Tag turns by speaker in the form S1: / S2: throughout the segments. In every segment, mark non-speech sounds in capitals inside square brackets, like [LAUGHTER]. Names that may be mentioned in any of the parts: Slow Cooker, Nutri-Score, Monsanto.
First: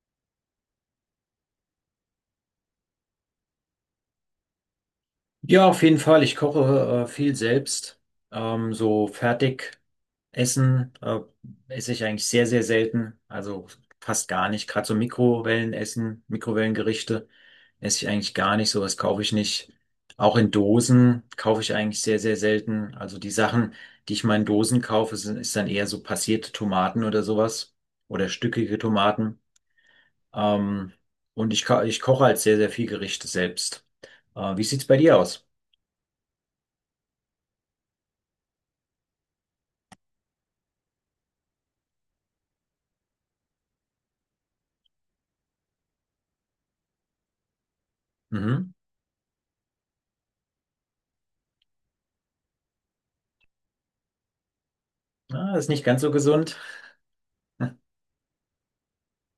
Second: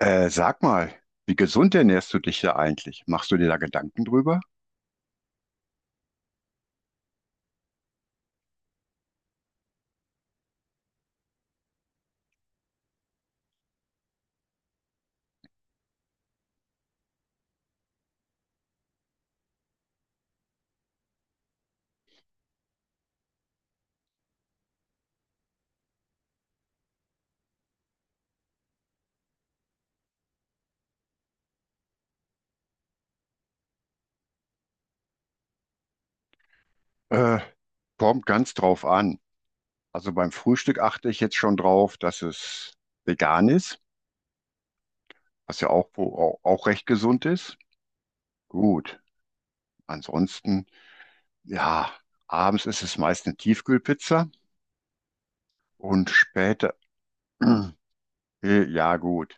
S1: Sag mal, wie gesund ernährst du dich da eigentlich? Machst du dir da Gedanken drüber?
S2: Ja, auf jeden Fall. Ich koche viel selbst. So fertig essen esse ich eigentlich sehr, sehr selten. Also fast gar nicht. Gerade so Mikrowellenessen, Mikrowellengerichte esse ich eigentlich gar nicht. Sowas kaufe ich nicht. Auch in Dosen kaufe ich eigentlich sehr, sehr selten. Also die Sachen, die ich mal in Dosen kaufe, ist dann eher so passierte Tomaten oder sowas. Oder stückige Tomaten. Ähm, und ich koche halt sehr, sehr viel Gerichte selbst. Wie sieht's bei dir aus?
S1: Äh, kommt ganz drauf an. Also beim Frühstück achte ich jetzt schon drauf, dass es vegan ist, was ja auch, auch recht gesund ist.
S2: Mhm.
S1: Gut. Ansonsten, ja, abends ist es meist eine Tiefkühlpizza
S2: Ah, ist nicht ganz
S1: und
S2: so gesund.
S1: später, [CLEARS THROAT] äh, ja gut,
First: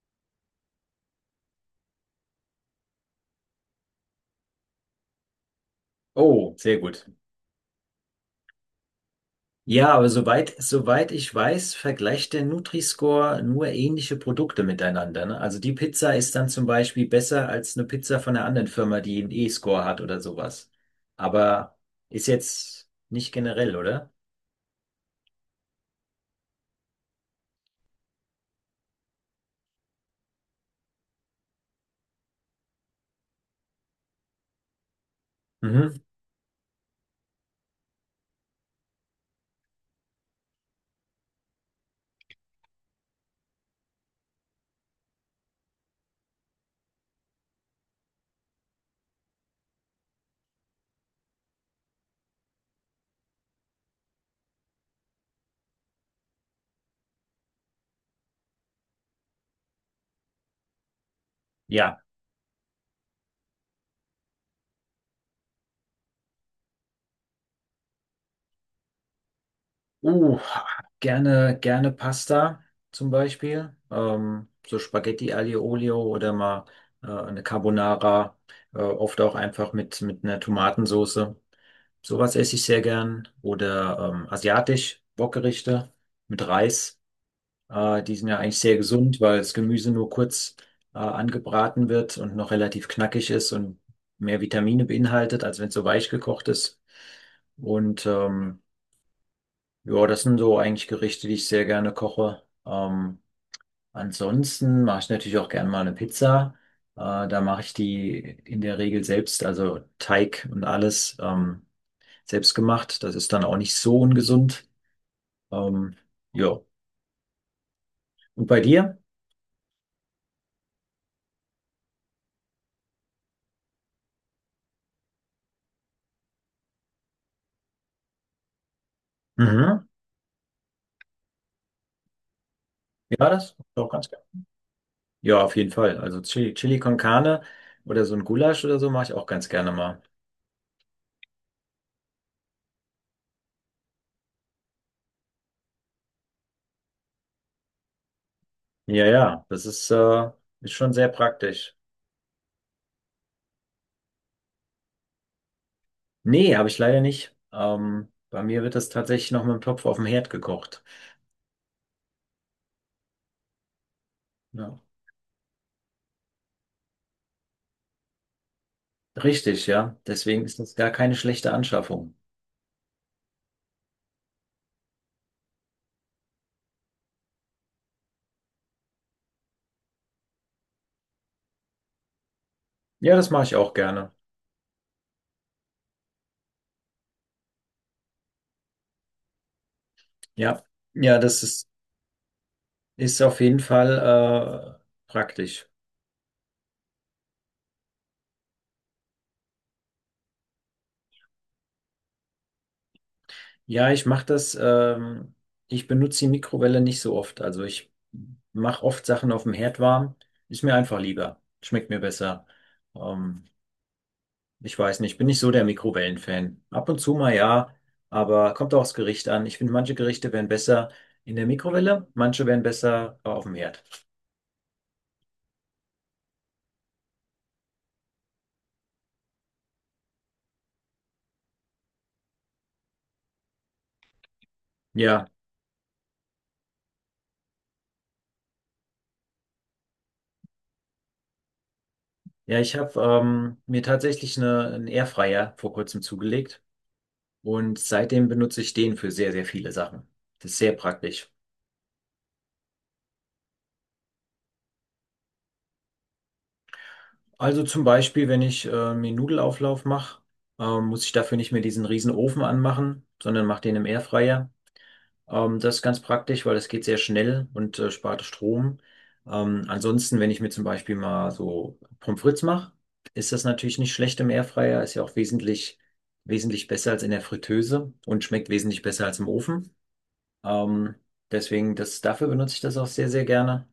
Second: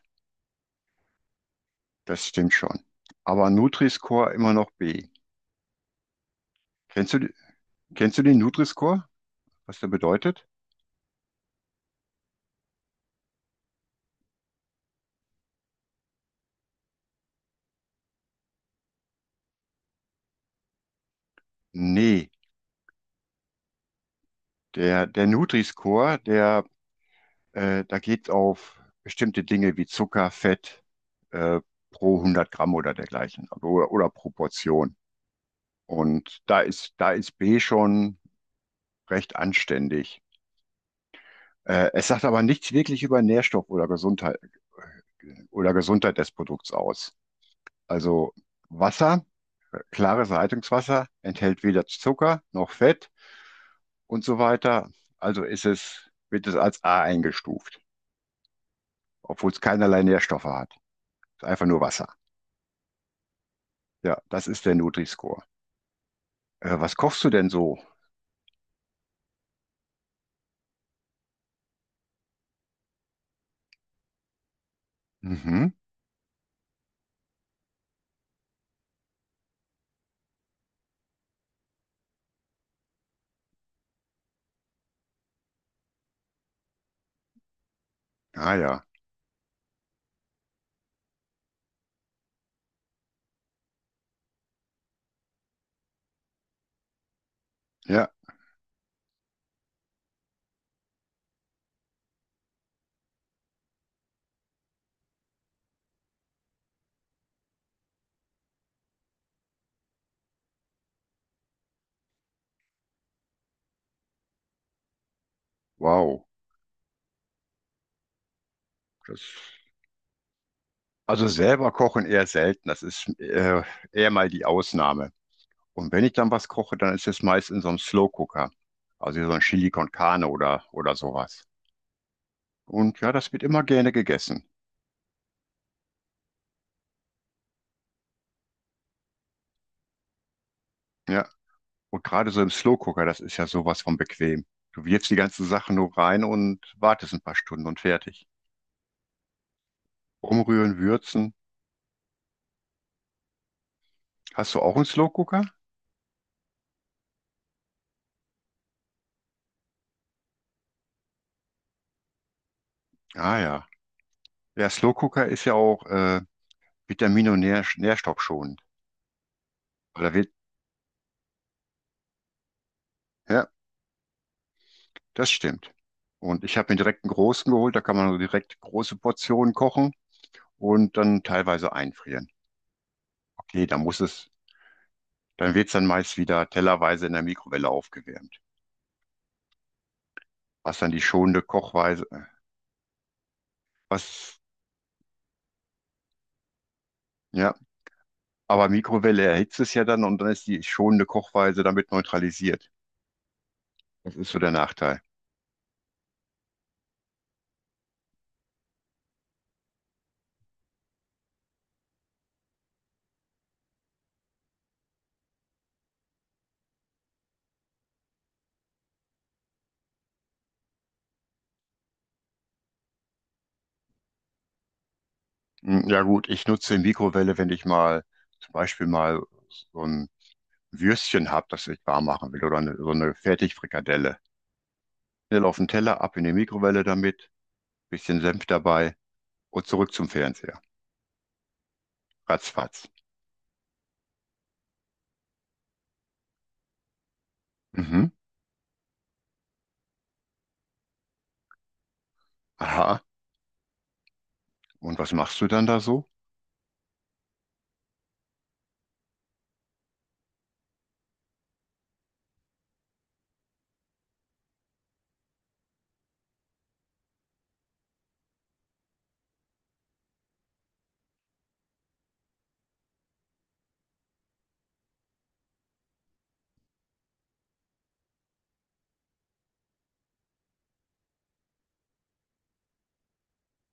S1: das stimmt schon. Aber Nutri-Score immer noch B.
S2: Oh, sehr gut.
S1: Kennst du, Kennst du den Nutri-Score? Was der
S2: Ja, aber
S1: bedeutet?
S2: soweit ich weiß, vergleicht der Nutri-Score nur ähnliche Produkte miteinander, ne? Also die Pizza ist dann zum Beispiel besser als eine Pizza von einer anderen Firma, die einen E-Score hat oder sowas. Aber
S1: Nee,
S2: ist jetzt nicht generell, oder?
S1: der Nutri-Score, da geht auf bestimmte Dinge wie Zucker, Fett, äh, pro hundert Gramm oder dergleichen also, oder Proportion.
S2: Mhm.
S1: Und da ist B schon recht anständig. Es sagt aber nichts wirklich über Nährstoff oder Gesundheit des Produkts aus. Also Wasser, klares Leitungswasser enthält weder Zucker noch Fett und so weiter. Wird es als A eingestuft, obwohl es keinerlei Nährstoffe hat. Ist einfach nur
S2: Ja.
S1: Wasser. Ja, das ist der Nutri-Score. Was kochst du denn so?
S2: Uh, gerne Pasta zum Beispiel. So Spaghetti Aglio
S1: Mhm.
S2: Olio oder mal eine Carbonara, oft auch einfach mit einer Tomatensoße. Sowas esse ich sehr gern. Oder asiatisch, Wokgerichte mit Reis. Die sind ja
S1: Ah
S2: eigentlich sehr
S1: ja.
S2: gesund, weil das Gemüse nur kurz angebraten wird und noch relativ knackig ist und mehr Vitamine beinhaltet, als wenn es so weich gekocht ist. Und
S1: Ja,
S2: ja, das sind so eigentlich Gerichte, die ich sehr gerne koche. Ansonsten mache ich natürlich auch gerne mal eine Pizza. Da mache ich die in der Regel selbst, also Teig und alles selbst gemacht. Das ist dann auch nicht so ungesund. Ähm,
S1: wow.
S2: ja. Und bei dir?
S1: Das, also selber kochen eher selten. Das ist eher mal die Ausnahme. Und wenn ich dann was koche, dann ist es meist in so einem Slow Cooker. Also so ein Chili
S2: Mhm.
S1: con Carne oder sowas. Und ja,
S2: Ja,
S1: das wird
S2: das
S1: immer
S2: doch
S1: gerne
S2: ganz gerne.
S1: gegessen.
S2: Ja, auf jeden Fall. Also Chili con Carne oder so ein Gulasch oder so mache ich auch ganz gerne mal.
S1: Ja. Und gerade so im Slow-Cooker, das ist ja sowas von bequem. Du wirfst die ganzen Sachen nur rein und wartest ein paar Stunden und fertig.
S2: Ja, ja, ist
S1: Umrühren,
S2: schon sehr
S1: würzen.
S2: praktisch.
S1: Hast du auch einen Slow-Cooker?
S2: Nee, habe ich leider nicht. Bei mir wird das tatsächlich noch mit dem Topf auf dem Herd gekocht.
S1: Ah ja. Ja,
S2: Ja.
S1: Slow-Cooker ist ja auch vitamin- und nährstoffschonend.
S2: Richtig, ja.
S1: Weil da wird,
S2: Deswegen ist das gar keine schlechte Anschaffung.
S1: ja, das stimmt. Und ich habe mir direkt einen großen geholt, da kann man so direkt große Portionen kochen und dann teilweise einfrieren.
S2: Ja, das mache ich
S1: Okay,
S2: auch gerne.
S1: dann wird es dann meist wieder tellerweise in der Mikrowelle aufgewärmt.
S2: Ja,
S1: Was dann die
S2: ja,
S1: schonende Kochweise,
S2: ist auf jeden
S1: was,
S2: Fall praktisch.
S1: ja, Aber Mikrowelle erhitzt es ja dann und dann ist die schonende Kochweise damit neutralisiert.
S2: Ja, ich
S1: Das
S2: mache
S1: ist so der
S2: das.
S1: Nachteil.
S2: Ich benutze die Mikrowelle nicht so oft. Also ich mache oft Sachen auf dem Herd warm. Ist mir einfach lieber. Schmeckt mir besser. Ähm, Ich weiß nicht, ich bin nicht so der Mikrowellenfan. Ab und zu mal ja, aber kommt auch aufs Gericht an. Ich finde, manche Gerichte wären besser in der Mikrowelle, manche wären besser auf dem Herd.
S1: Hm, ja gut, ich nutze die Mikrowelle, wenn ich mal zum Beispiel mal so ein Würstchen habe, das ich warm machen will so eine Fertigfrikadelle.
S2: Ja,
S1: Schnell auf den Teller, ab in die Mikrowelle damit, bisschen Senf dabei und zurück zum Fernseher.
S2: ja, ich
S1: Ratzfatz.
S2: habe mir tatsächlich einen Airfryer vor kurzem zugelegt und
S1: Mhm.
S2: seitdem benutze ich den für sehr, sehr viele Sachen. Das ist sehr praktisch.
S1: Aha. Und was machst du dann da so?
S2: Also zum Beispiel, wenn ich mir Nudelauflauf mache, muss ich dafür nicht mehr diesen riesen Ofen anmachen, sondern mache den im Airfryer. Das ist ganz praktisch, weil das geht sehr schnell und spart Strom. Ansonsten, wenn ich mir zum Beispiel mal so Pommes frites mache, ist das natürlich nicht schlecht im Airfryer. Ist ja auch wesentlich besser als in der Fritteuse und schmeckt wesentlich besser als im Ofen. Ähm, dafür benutze ich das auch sehr, sehr gerne.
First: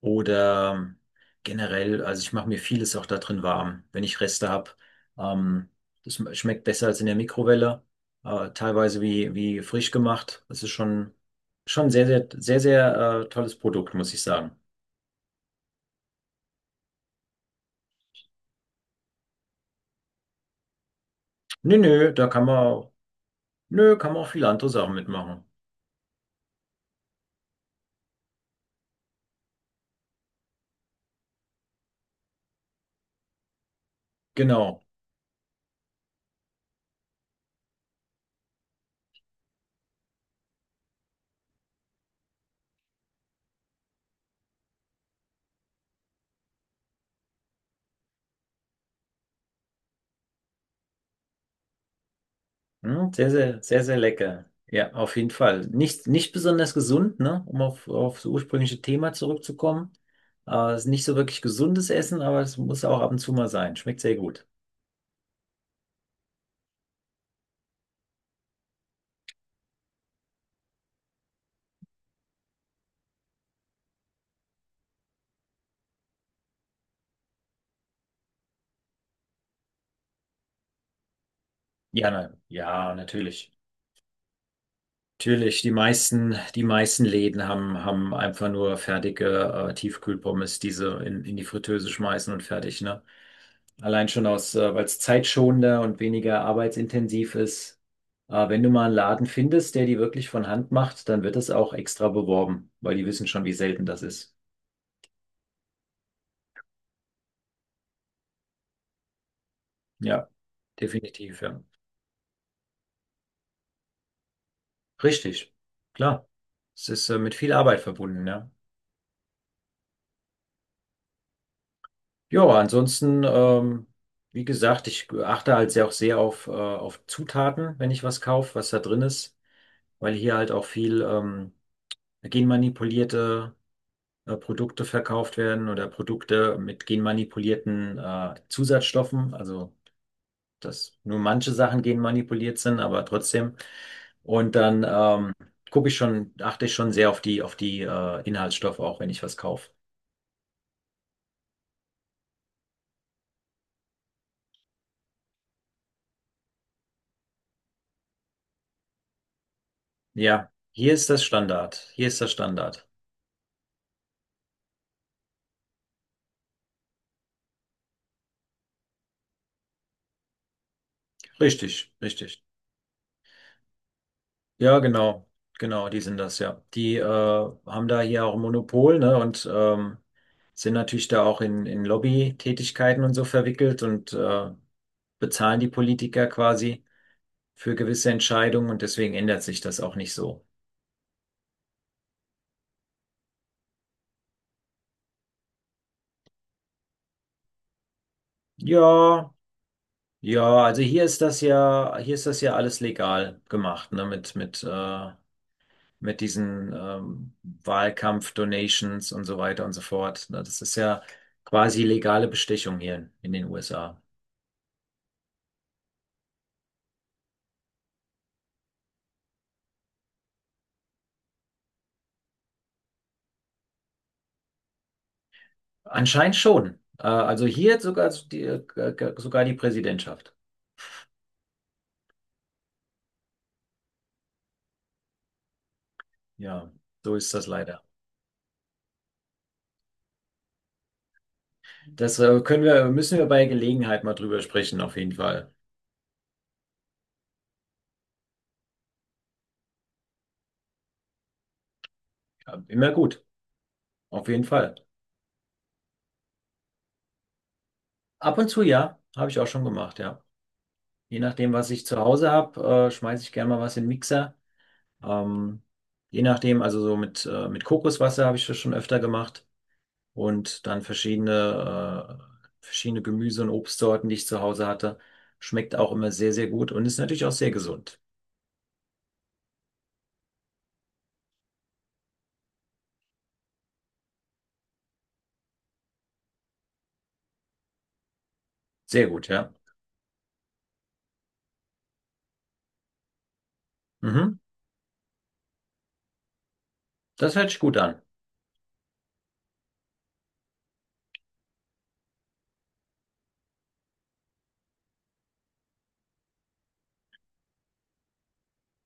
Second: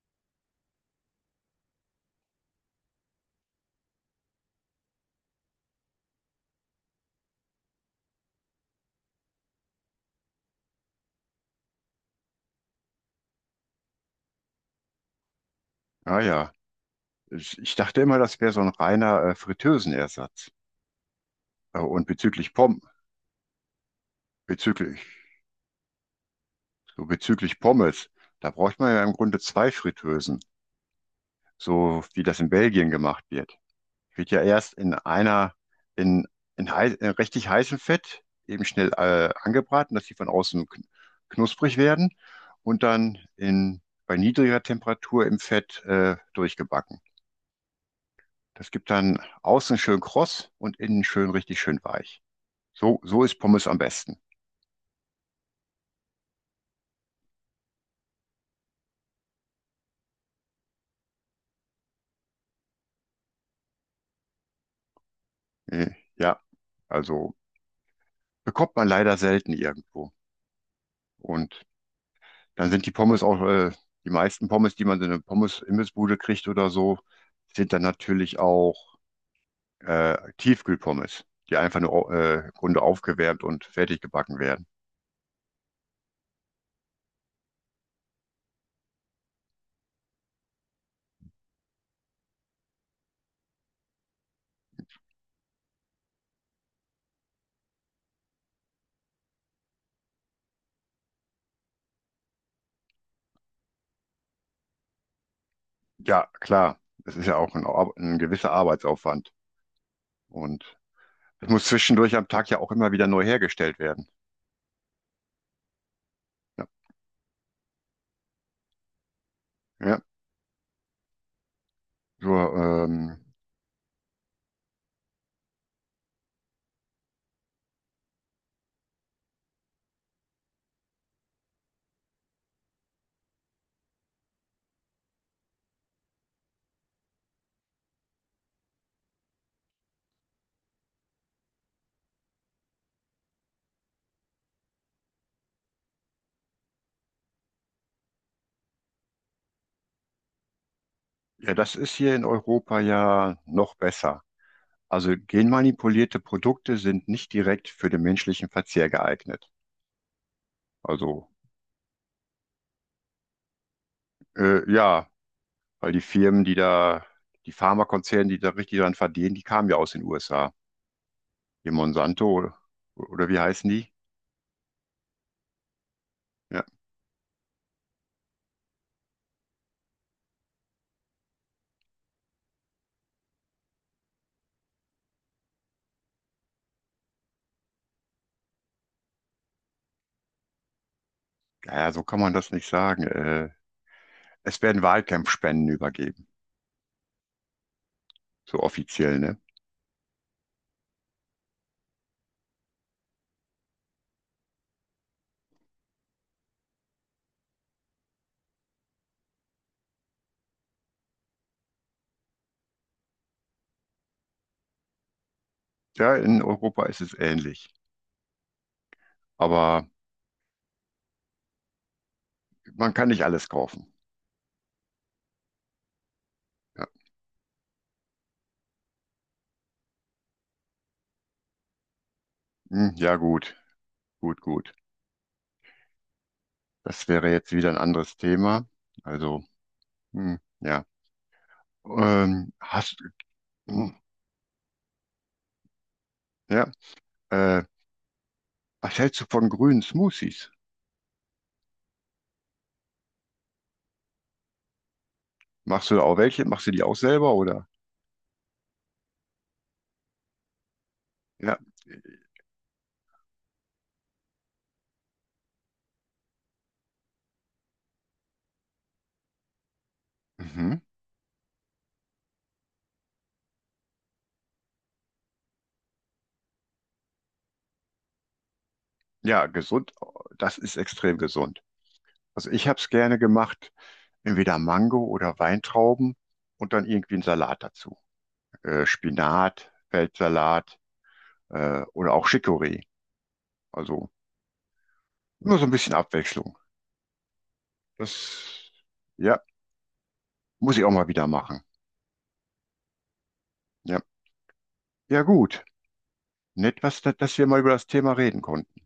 S2: Oder generell, also ich mache mir vieles auch da drin warm, wenn ich Reste habe. Ähm, schmeckt besser als in der Mikrowelle, teilweise wie frisch gemacht. Schon sehr, sehr, sehr, sehr tolles Produkt, muss ich sagen.
S1: Ah ja, ich dachte immer, das wäre so ein reiner Fritteusenersatz.
S2: Nö,
S1: Äh, und
S2: nö,
S1: bezüglich Pommes,
S2: nö, kann man auch viele andere Sachen
S1: bezüglich,
S2: mitmachen.
S1: Bezüglich Pommes, da braucht man ja im Grunde zwei Fritteusen, so wie das in Belgien gemacht wird. Wird ja erst
S2: Genau.
S1: in einer, in, in, heiß, in richtig heißem Fett eben schnell angebraten, dass die von außen knusprig werden und dann in, bei niedriger Temperatur im Fett durchgebacken. Das gibt dann außen schön kross und innen schön richtig schön weich.
S2: Hm,
S1: So
S2: sehr,
S1: ist
S2: sehr,
S1: Pommes am
S2: sehr, sehr
S1: besten.
S2: lecker. Ja, auf jeden Fall. Nicht besonders gesund, ne? Um auf das ursprüngliche Thema zurückzukommen. Ist nicht so wirklich gesundes Essen, aber es muss auch ab und zu mal sein. Schmeckt sehr gut.
S1: Äh, ja, also bekommt man leider selten irgendwo. Und dann sind die Pommes auch, die meisten Pommes, die man in eine Pommes-Imbissbude kriegt oder so, sind dann natürlich auch Tiefkühlpommes, die einfach nur im Grunde
S2: Ja,
S1: aufgewärmt
S2: natürlich.
S1: und fertig gebacken werden.
S2: Natürlich, die meisten Läden haben einfach nur fertige Tiefkühlpommes, die sie in die Fritteuse schmeißen und fertig, ne? Allein schon aus, weil es zeitschonender und weniger arbeitsintensiv ist. Wenn du mal einen Laden findest, der die wirklich von Hand macht, dann wird das auch extra beworben, weil die wissen schon, wie selten das ist.
S1: Ja, klar, das ist ja auch ein gewisser Arbeitsaufwand.
S2: Ja,
S1: Und
S2: definitiv,
S1: es
S2: ja.
S1: muss zwischendurch am Tag ja auch immer wieder neu hergestellt werden.
S2: Richtig, klar.
S1: Ja,
S2: Es ist mit viel Arbeit verbunden, ja.
S1: ja. So,
S2: Ja, ansonsten, wie gesagt, ich achte halt sehr auch sehr auf Zutaten, wenn ich was kaufe, was da drin ist, weil hier halt auch viel genmanipulierte Produkte verkauft werden oder Produkte mit genmanipulierten Zusatzstoffen. Also, dass nur manche Sachen genmanipuliert sind, aber trotzdem. Und dann achte ich schon sehr auf auf die Inhaltsstoffe, auch wenn ich was kaufe.
S1: ja, das ist hier in Europa ja noch besser. Also genmanipulierte Produkte sind nicht direkt für den menschlichen Verzehr geeignet.
S2: Ja, hier ist das
S1: Also
S2: Standard. Hier ist das Standard.
S1: ja, weil die Firmen, die Pharmakonzerne, die da richtig dran verdienen, die kamen ja aus den USA. Hier
S2: Richtig, richtig.
S1: Monsanto oder wie heißen die?
S2: Ja, genau. Genau, die sind das, ja.
S1: Ja,
S2: Die haben da hier auch ein Monopol, ne, und sind natürlich da auch in Lobby Tätigkeiten und so verwickelt und bezahlen die Politiker quasi für gewisse Entscheidungen und deswegen ändert sich das auch nicht so.
S1: naja, so kann man das nicht sagen. Es werden Wahlkampfspenden übergeben, so offiziell,
S2: Ja,
S1: ne?
S2: ja, hier ist das ja alles legal gemacht, ne, mit diesen Wahlkampf-Donations und so weiter und so fort. Ne, das ist ja quasi legale Bestechung hier in den USA.
S1: Ja, in Europa ist es ähnlich. Aber man kann nicht alles kaufen.
S2: Anscheinend schon.
S1: Ja,
S2: Äh, also hier sogar die Präsidentschaft.
S1: hm, ja gut, gut, gut.
S2: Ja,
S1: Das
S2: so
S1: wäre
S2: ist das
S1: jetzt wieder ein
S2: leider.
S1: anderes Thema. Also, hm, ja.
S2: Das
S1: Ähm, hast,
S2: müssen wir bei
S1: hm,
S2: Gelegenheit mal drüber sprechen, auf jeden Fall.
S1: ja, äh, was hältst du von grünen Smoothies?
S2: Ja, immer gut, auf jeden Fall.
S1: Machst du da auch welche? Machst du die auch selber oder?
S2: Ab und zu ja, habe ich auch schon gemacht, ja. Je nachdem,
S1: Ja,
S2: was ich zu Hause habe, schmeiße ich gerne mal was in den Mixer. Ähm, je nachdem, also so mit Kokoswasser habe ich das schon öfter gemacht. Und
S1: mhm.
S2: dann verschiedene, verschiedene Gemüse- und Obstsorten, die ich zu Hause hatte. Schmeckt auch immer sehr, sehr gut und ist natürlich auch sehr gesund.
S1: Ja, gesund. Das ist extrem gesund. Also ich habe es gerne gemacht, entweder Mango oder Weintrauben und dann irgendwie einen Salat dazu.
S2: Sehr gut, ja.
S1: Spinat, Feldsalat oder auch Chicorée. Also
S2: Mhm.
S1: nur so ein bisschen Abwechslung.
S2: Das hört sich gut an.
S1: Das, ja, muss ich auch mal wieder machen. Ja, ja gut. Dass wir mal über das Thema reden konnten.